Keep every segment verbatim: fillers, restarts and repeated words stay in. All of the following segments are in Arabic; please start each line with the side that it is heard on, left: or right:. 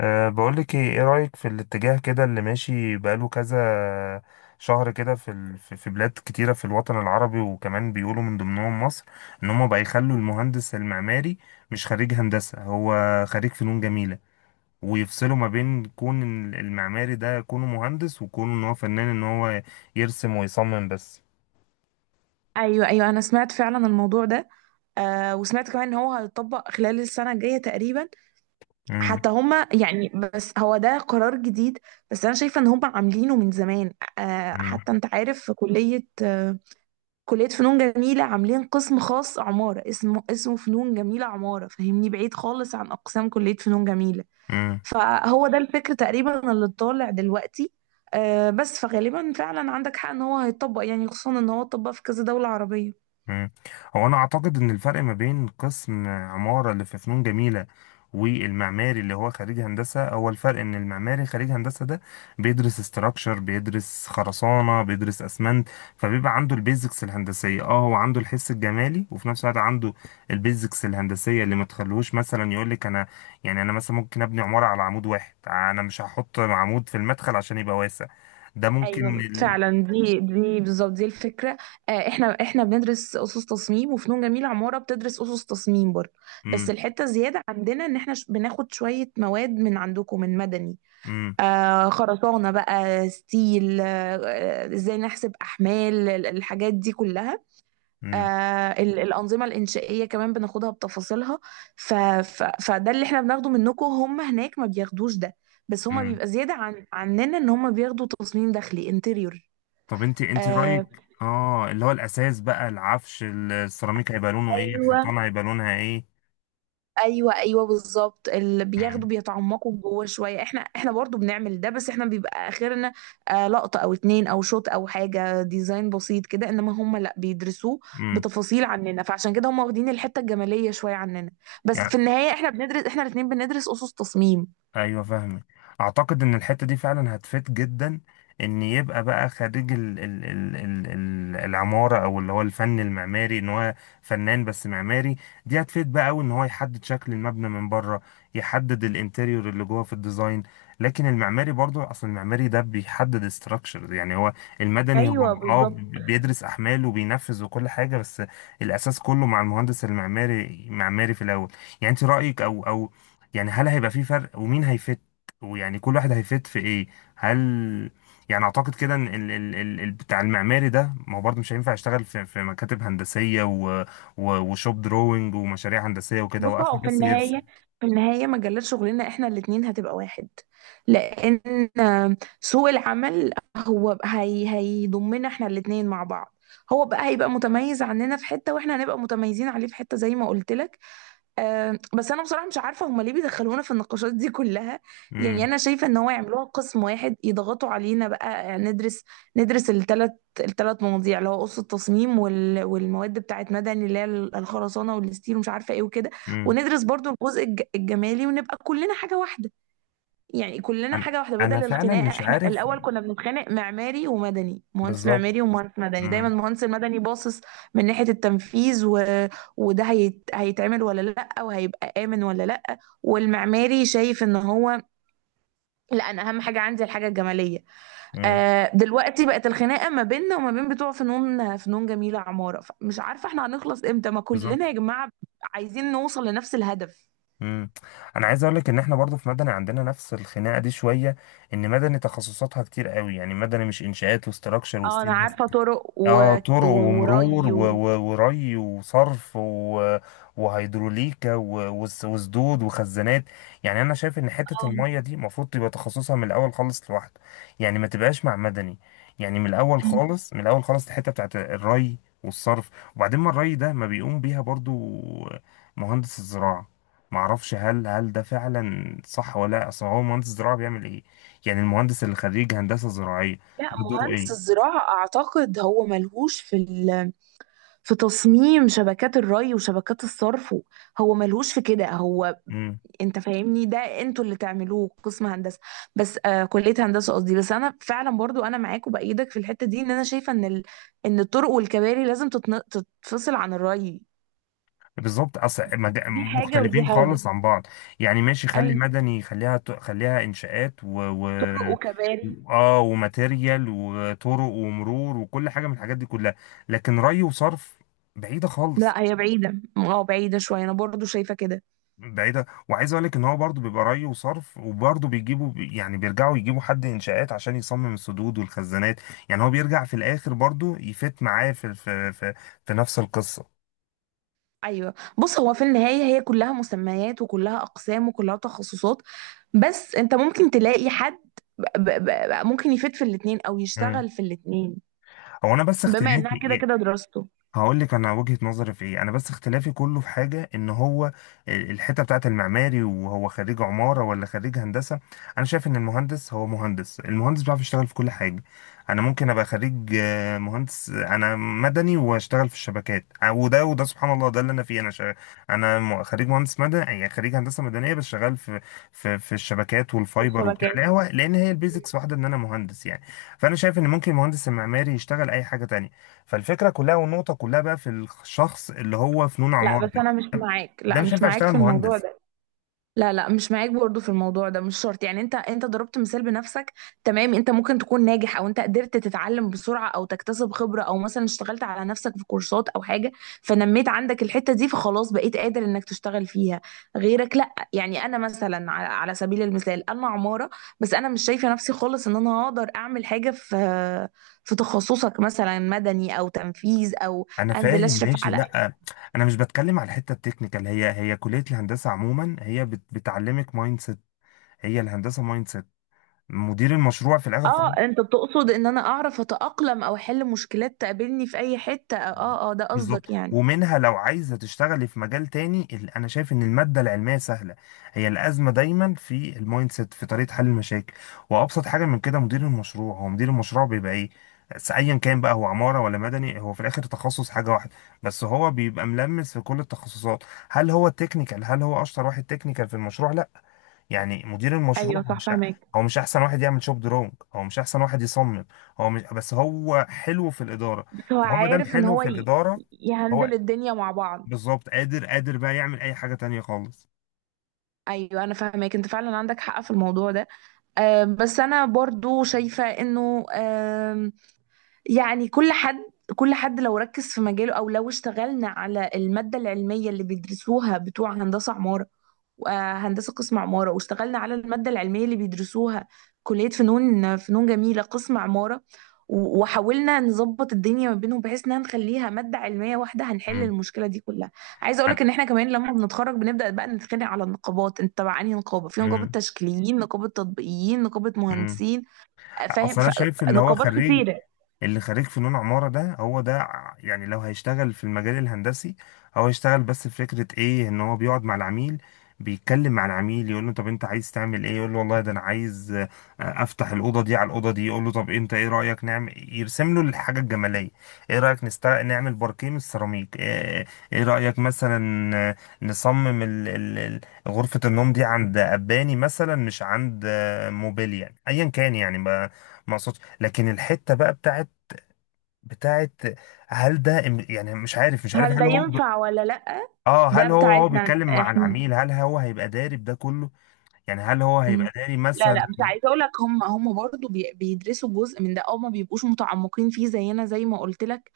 left: أه بقولك ايه ايه رأيك في الاتجاه كده اللي ماشي بقاله كذا شهر كده في ال... في في بلاد كتيرة في الوطن العربي، وكمان بيقولوا من ضمنهم مصر ان هم بقى يخلوا المهندس المعماري مش خريج هندسة، هو خريج فنون جميلة، ويفصلوا ما بين كون إن المعماري ده كونه مهندس وكونه ان هو فنان، ان هو يرسم ويصمم بس.
right: ايوه ايوه، انا سمعت فعلا الموضوع ده. آه، وسمعت كمان ان هو هيطبق خلال السنه الجايه تقريبا. حتى هما يعني بس هو ده قرار جديد. بس انا شايفه ان هما عاملينه من زمان. آه، حتى انت عارف في كليه، آه كليه فنون جميله عاملين قسم خاص عماره، اسمه اسمه فنون جميله عماره، فاهمني؟ بعيد خالص عن اقسام كليه فنون جميله.
left: امم.
right: فهو ده الفكر تقريبا اللي طالع دلوقتي. آه بس فغالبا فعلا عندك حق ان هو هيطبق، يعني خصوصا ان هو اتطبق في كذا دوله عربيه.
left: مم. هو انا اعتقد ان الفرق ما بين قسم عمارة اللي في فنون جميلة والمعماري اللي هو خريج هندسة، هو الفرق ان المعماري خريج هندسة ده بيدرس استراكشر، بيدرس خرسانة، بيدرس اسمنت، فبيبقى عنده البيزكس الهندسية. اه هو عنده الحس الجمالي وفي نفس الوقت عنده البيزكس الهندسية اللي ما تخلوش مثلا يقول لك انا، يعني انا مثلا ممكن ابني عمارة على عمود واحد، انا مش هحط عمود في المدخل عشان يبقى واسع. ده ممكن
right: ايوه
left: ال...
right: فعلا، دي دي بالظبط دي الفكره. آه، احنا احنا بندرس اسس تصميم، وفنون جميله عماره بتدرس اسس تصميم برضه. بس
left: مم.
right: الحته الزياده عندنا ان احنا ش- بناخد شويه مواد من عندكم من مدني.
left: مم.
right: آه خرسانه بقى، ستيل. آه، آه، ازاي نحسب احمال ال- الحاجات دي كلها.
left: مم.
right: آه ال- الانظمه الانشائيه كمان بناخدها بتفاصيلها. ف ف فده اللي احنا بناخده منكم. هم هناك ما بياخدوش ده. بس هما
left: مم.
right: بيبقى زياده عن عننا ان هما بياخدوا تصميم داخلي، انتريور.
left: طب انت انت رأيك،
right: آه
left: اه اللي هو الأساس بقى، العفش، السيراميك هيبقى لونه ايه،
right: ايوه
left: الحيطان هيبقى لونها ايه.
right: ايوه ايوه، بالظبط اللي بياخدوا
left: امم.
right: بيتعمقوا جوه شويه. احنا احنا برضو بنعمل ده، بس احنا بيبقى اخرنا آه لقطه او اتنين، او شوت، او حاجه ديزاين بسيط كده. انما هم لا، بيدرسوه
left: امم.
right: بتفاصيل عننا، فعشان كده هم واخدين الحته الجماليه شويه عننا. بس في النهايه احنا بندرس احنا الاتنين بندرس اسس تصميم.
left: ايوه، فاهمك. اعتقد ان الحته دي فعلا هتفيد جدا، ان يبقى بقى خريج ال ال ال ال ال العماره او اللي هو الفن المعماري، ان هو فنان بس معماري. دي هتفيد بقى قوي ان هو يحدد شكل المبنى من بره، يحدد الانتريور اللي جوه في الديزاين. لكن المعماري برضو، اصل المعماري ده بيحدد ستراكشرز، يعني هو المدني. هو
right: ايوه
left: اه
right: بالظبط.
left: بيدرس احمال وبينفذ وكل حاجه، بس الاساس كله مع المهندس المعماري، معماري في الاول. يعني انت رايك، او او يعني هل هيبقى في فرق ومين هيفت، ويعني كل واحد هيفت في ايه؟ هل يعني اعتقد كده ان ال... ال... ال... ال- بتاع المعماري ده، ما هو برضه مش هينفع يشتغل في, في مكاتب هندسية و... و... وشوب دروينج ومشاريع هندسية وكده،
right: بص،
left: واخره
right: هو في
left: بس يرسم.
right: النهاية في النهاية مجالات شغلنا احنا الاتنين هتبقى واحد، لأن سوق العمل هو ب- هي هيضمنا احنا الاتنين مع بعض. هو بقى هيبقى متميز عننا في حتة، واحنا هنبقى متميزين عليه في حتة، زي ما قلت لك. أه بس انا بصراحه مش عارفه هما ليه بيدخلونا في النقاشات دي كلها. يعني
left: امم.
right: انا شايفه ان هو يعملوها قسم واحد يضغطوا علينا بقى، آه، ندرس ندرس الثلاث الثلاث مواضيع، اللي هو قصه التصميم، وال... والمواد بتاعت مدني اللي هي الخرسانه والستيل ومش عارفه ايه وكده.
left: امم.
right: وندرس برضو الجزء الج... الجمالي، ونبقى كلنا حاجه واحده. يعني كلنا
left: انا
right: حاجة واحدة
left: انا
right: بدل
left: فعلا
right: الخناقة.
left: مش
right: احنا
left: عارف
right: الأول كنا بنتخانق معماري ومدني، مهندس
left: بالظبط.
right: معماري ومهندس مدني، دايما
left: امم.
right: المهندس المدني باصص من ناحية التنفيذ، و... وده هيت... هيتعمل ولا لأ، وهيبقى آمن ولا لأ، والمعماري شايف ان هو لأ، أنا أهم حاجة عندي الحاجة الجمالية.
left: امم.
right: آه، دلوقتي بقت الخناقة ما بيننا وما بين بتوع فنون فنون جميلة عمارة. مش عارفة احنا هنخلص امتى؟ ما كلنا
left: بالظبط.
right: يا جماعة عايزين نوصل لنفس الهدف.
left: امم. انا عايز اقول لك ان احنا برضه في مدني عندنا نفس الخناقه دي شويه، ان مدني تخصصاتها كتير قوي. يعني مدني مش انشاءات وستراكشر
right: اه انا
left: وستيل،
right: عارفة، طرق
left: اه
right: و...
left: طرق
right: و-
left: ومرور
right: وري
left: و-
right: و...
left: و- وري وصرف و- وهيدروليكا و- وس- وسدود وخزانات. يعني انا شايف ان حته الميه دي المفروض تبقى تخصصها من الاول خالص لوحده، يعني ما تبقاش مع مدني. يعني من الاول
right: آه.
left: خالص، من الاول خالص، الحته بتاعت الري والصرف. وبعدين ما الري ده ما بيقوم بيها برضو مهندس الزراعه؟ معرفش هل هل ده فعلا صح ولا لا. اصل هو مهندس الزراعه بيعمل ايه؟ يعني المهندس اللي خريج هندسه زراعيه،
right: لا،
left: ده دوره
right: مهندس الزراعة أعتقد هو ملهوش في ال... في تصميم شبكات الري وشبكات الصرف و- هو ملهوش في كده هو.
left: ايه
right: أنت فاهمني؟ ده أنتوا اللي تعملوه قسم هندسة، بس آه كلية هندسة قصدي. بس أنا فعلا برضو أنا معاك وبأيدك في الحتة دي، إن أنا شايفة إن ال... إن الطرق والكباري لازم تتن... تتفصل عن الري.
left: بالظبط؟ اصل مد-
right: دي حاجة ودي
left: مختلفين
right: حاجة.
left: خالص عن بعض. يعني ماشي، خلي
right: أيوة،
left: مدني، خليها ت- خليها انشاءات و, و...
right: طرق وكباري.
left: اه وماتيريال وطرق ومرور وكل حاجه من الحاجات دي كلها، لكن ري وصرف بعيده خالص.
right: لا، هي بعيدة، اه بعيدة شوية، أنا برضو شايفة كده.
left: بعيده، وعايز اقول لك ان هو برضو بيبقى ري وصرف، وبرضو بيجيبوا، يعني بيرجعوا يجيبوا حد انشاءات عشان يصمم السدود والخزانات. يعني هو بيرجع في الاخر برضو يفت معاه في في في, في نفس القصه.
right: ايوه. بص هو في النهايه هي كلها مسميات، وكلها اقسام، وكلها تخصصات. بس انت ممكن تلاقي حد ب ب ب ممكن يفيد في الاتنين او
left: مم.
right: يشتغل في الاتنين،
left: هو انا بس
right: بما انها كده
left: اختلافي،
right: كده دراسته.
left: هقول لك انا وجهة نظري في ايه، انا بس اختلافي كله في حاجة ان هو ال- الحتة بتاعت المعماري، وهو خريج عمارة ولا خريج هندسة. انا شايف ان المهندس هو مهندس، المهندس بيعرف يشتغل في كل حاجة. انا ممكن ابقى خريج آه، مهندس، انا مدني واشتغل في الشبكات، آه، وده وده، سبحان الله، ده اللي انا فيه. انا شا... انا م- خريج مهندس مدني، يعني خريج هندسة مدنية، بس شغال في في في الشبكات
right: في
left: والفايبر وبتاع
right: الشبكات.
left: القهوة، لان هي البيزكس واحدة، ان انا مهندس يعني. فانا شايف ان ممكن المهندس المعماري يشتغل اي حاجة تانية. فالفكره كلها والنقطه كلها بقى في الشخص اللي هو فنون
right: لا،
left: عمارة
right: بس
left: ده،
right: انا مش معاك.
left: ده
right: لا،
left: مش
right: مش
left: هينفع
right: معاك
left: يشتغل
right: في الموضوع
left: مهندس.
right: ده. لا لا، مش معاك برضو في الموضوع ده. مش شرط، يعني انت انت ضربت مثال بنفسك. تمام، انت ممكن تكون ناجح، او انت قدرت تتعلم بسرعة، او تكتسب خبرة، او مثلا اشتغلت على نفسك في كورسات او حاجة، فنميت عندك الحتة دي، فخلاص بقيت قادر انك تشتغل فيها. غيرك لا. يعني انا مثلا على على سبيل المثال انا عمارة. بس انا مش شايفة نفسي خالص ان انا هقدر اعمل حاجة في في تخصصك، مثلا مدني او تنفيذ او
left: انا
right: انزل
left: فاهم،
right: اشرف
left: ماشي.
right: على.
left: لا، انا مش بتكلم على الحته التكنيكال، هي هي كليه الهندسه عموما هي بت- بتعلمك مايند سيت. هي الهندسه مايند سيت، مدير المشروع في الاخر خالص.
right: اه، انت بتقصد ان انا اعرف اتأقلم، او احل مشكلات تقابلني في اي حتة. اه اه، ده
left: بالظبط،
right: قصدك يعني؟
left: ومنها لو عايزة تشتغلي في مجال تاني. ال- أنا شايف إن المادة العلمية سهلة، هي الأزمة دايما في المايند سيت، في طريقة حل المشاكل. وأبسط حاجة من كده مدير المشروع، هو مدير المشروع بيبقى إيه؟ س- أيا كان بقى، هو عمارة ولا مدني، هو في الآخر تخصص حاجة واحدة، بس هو بيبقى ملمس في كل التخصصات. هل هو التكنيكال، هل هو أشطر واحد تكنيكال في المشروع؟ لا. يعني مدير
right: ايوه
left: المشروع هو
right: صح،
left: مش،
right: فاهمك.
left: هو مش احسن واحد يعمل شوب درونج، هو مش احسن واحد يصمم، هو مش، بس هو حلو في الاداره.
right: بس هو
left: فهو ما دام
right: عارف ان
left: حلو
right: هو
left: في
right: ي-
left: الاداره، هو
right: يهندل الدنيا مع بعض.
left: بالظبط قادر قادر بقى يعمل اي حاجه تانية خالص.
right: ايوه انا فاهمك، انت فعلا عندك حق في الموضوع ده. آه، بس انا برضو شايفة انه آه يعني كل حد كل حد لو ركز في مجاله، او لو اشتغلنا على المادة العلمية اللي بيدرسوها بتوع هندسة عمارة، وهندسة قسم عمارة، واشتغلنا على المادة العلمية اللي بيدرسوها كلية فنون فنون جميلة قسم عمارة، و- وحاولنا نظبط الدنيا ما بينهم بحيث انها نخليها مادة علمية واحدة، هنحل
left: امم.
right: المشكلة دي كلها. عايزة اقولك
left: أنا-
right: ان احنا كمان لما بنتخرج بنبدأ بقى نتخانق على النقابات، انت تبع انهي نقابة؟ في نقابة
left: امم.
right: تشكيليين، نقابة تطبيقيين، نقابة
left: امم.
right: مهندسين. فاهم؟
left: اصل انا
right: ف-
left: شايف اللي هو
right: نقابات
left: خريج،
right: كتيرة.
left: اللي خريج فنون عمارة ده، هو ده ع- يعني لو هيشتغل في المجال الهندسي، هو هيشتغل بس في فكرة ايه؟ ان هو بيقعد مع العميل، بيتكلم مع العميل، يقول له طب انت عايز تعمل ايه، يقول له والله ده انا عايز، آه، افتح الاوضه دي على الاوضه دي، يقول له طب انت ايه رايك نعمل، يرسم له الحاجه الجماليه. ايه رايك نست... نعمل باركيه من السيراميك، ايه, إيه رايك مثلا، آه، نصمم ال... ال... ال- غرفه النوم دي عند اباني مثلا مش عند، آه، موبيل يعني ايا كان، يعني ما ما اقصدش. لكن الحته بقى بتاعت بتاعت هل ده إم- يعني مش عارف، مش عارف،
right: هل ده
left: هل هو ب-
right: ينفع ولا لأ؟
left: اه
right: ده
left: هل هو، هو
right: بتاعتنا
left: بيتكلم مع
right: احنا.
left: العميل، هل هو هيبقى داري بده كله؟ يعني هل هو
right: مم.
left: هيبقى داري
right: لا
left: مثلا؟
right: لا، مش عايزه اقول لك، هم هم برضو بي- بيدرسوا جزء من ده، او ما بيبقوش متعمقين فيه زينا زي ما قلت لك.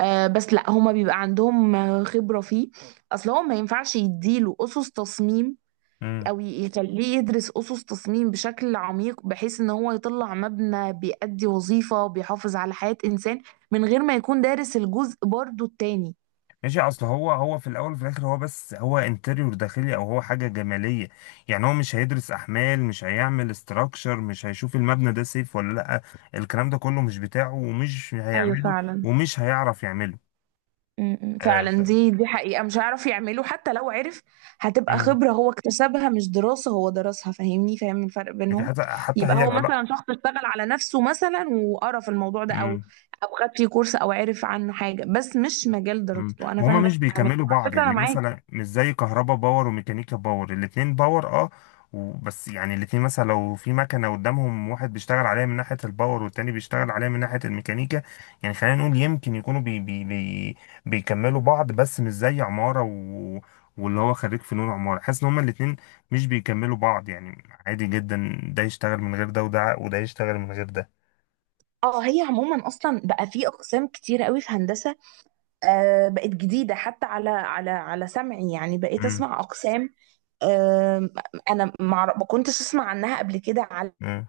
right: آه بس لا، هم بيبقى عندهم آه، خبره فيه. اصل هو ما ينفعش يديله اسس تصميم،
left: امم.
right: او ي- يخليه يدرس اسس تصميم بشكل عميق، بحيث ان هو يطلع مبنى بيأدي وظيفه، بيحافظ على حياه انسان، من غير ما يكون دارس الجزء برضو التاني.
left: ماشي، اصل هو، هو في الاول وفي الاخر هو بس، هو انتريور داخلي، او هو حاجه جماليه. يعني هو مش هيدرس احمال، مش هيعمل استراكشر، مش هيشوف المبنى ده سيف ولا لا، الكلام ده كله مش بتاعه ومش
right: ايوه
left: هيعمله
right: فعلا.
left: ومش هيعرف يعمله.
right: أمم،
left: آه ف...
right: فعلا دي دي حقيقة مش هيعرف يعمله. حتى لو عرف، هتبقى
left: مم.
right: خبرة هو اكتسبها، مش دراسة هو درسها، فاهمني؟ فاهم الفرق
left: دي
right: بينهم.
left: حتى حتى
right: يبقى
left: هي
right: هو
left: العلاقه.
right: مثلا شخص اشتغل على نفسه مثلا وقرا في الموضوع ده، او او خد فيه كورس، او عرف عنه حاجة، بس مش مجال
left: مم.
right: دراسته. انا
left: وهما
right: فاهمك.
left: مش
right: فاهمك،
left: بيكملوا
right: وعلى
left: بعض،
right: فكرة انا
left: يعني
right: معاك.
left: مثلا مش زي كهربا باور وميكانيكا باور، الاتنين باور، اه و- بس يعني الاتنين مثلا لو في مكنة قدامهم، واحد بيشتغل عليها من ناحية الباور والتاني بيشتغل عليها من ناحية الميكانيكا. يعني خلينا نقول يمكن يكونوا بي بي بي بيكملوا بعض، بس مش زي عمارة و... واللي هو خريج فنون عمارة حاسس ان هما الاتنين مش بيكملوا بعض، يعني عادي جدا ده يشتغل من غير ده، وده وده يشتغل من غير ده.
right: اه، هي عموما اصلا بقى في اقسام كتير قوي في هندسة. آه، بقت جديدة حتى على على على سمعي، يعني بقيت
left: مم.
right: اسمع اقسام. آه انا ما أعرف- ما كنتش اسمع عنها قبل كده، على
left: مم.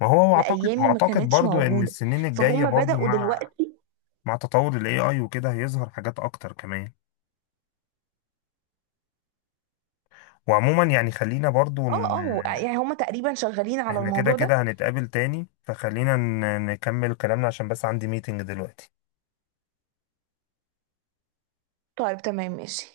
left: ما هو اعتقد،
right: ايامي ما
left: واعتقد
right: كانتش
left: برضو ان
right: موجوده،
left: السنين الجايه
right: فهم
left: برضو
right: بداوا
left: مع
right: دلوقتي.
left: مع تطور ال إي آي وكده، هيظهر حاجات أكتر كمان. وعموما يعني خلينا برضو، ان
right: اه اه، يعني هم تقريبا شغالين على
left: احنا كده
right: الموضوع ده.
left: كده هنتقابل تاني، فخلينا ن- نكمل كلامنا عشان بس عندي ميتنج دلوقتي.
right: طيب تمام ماشي.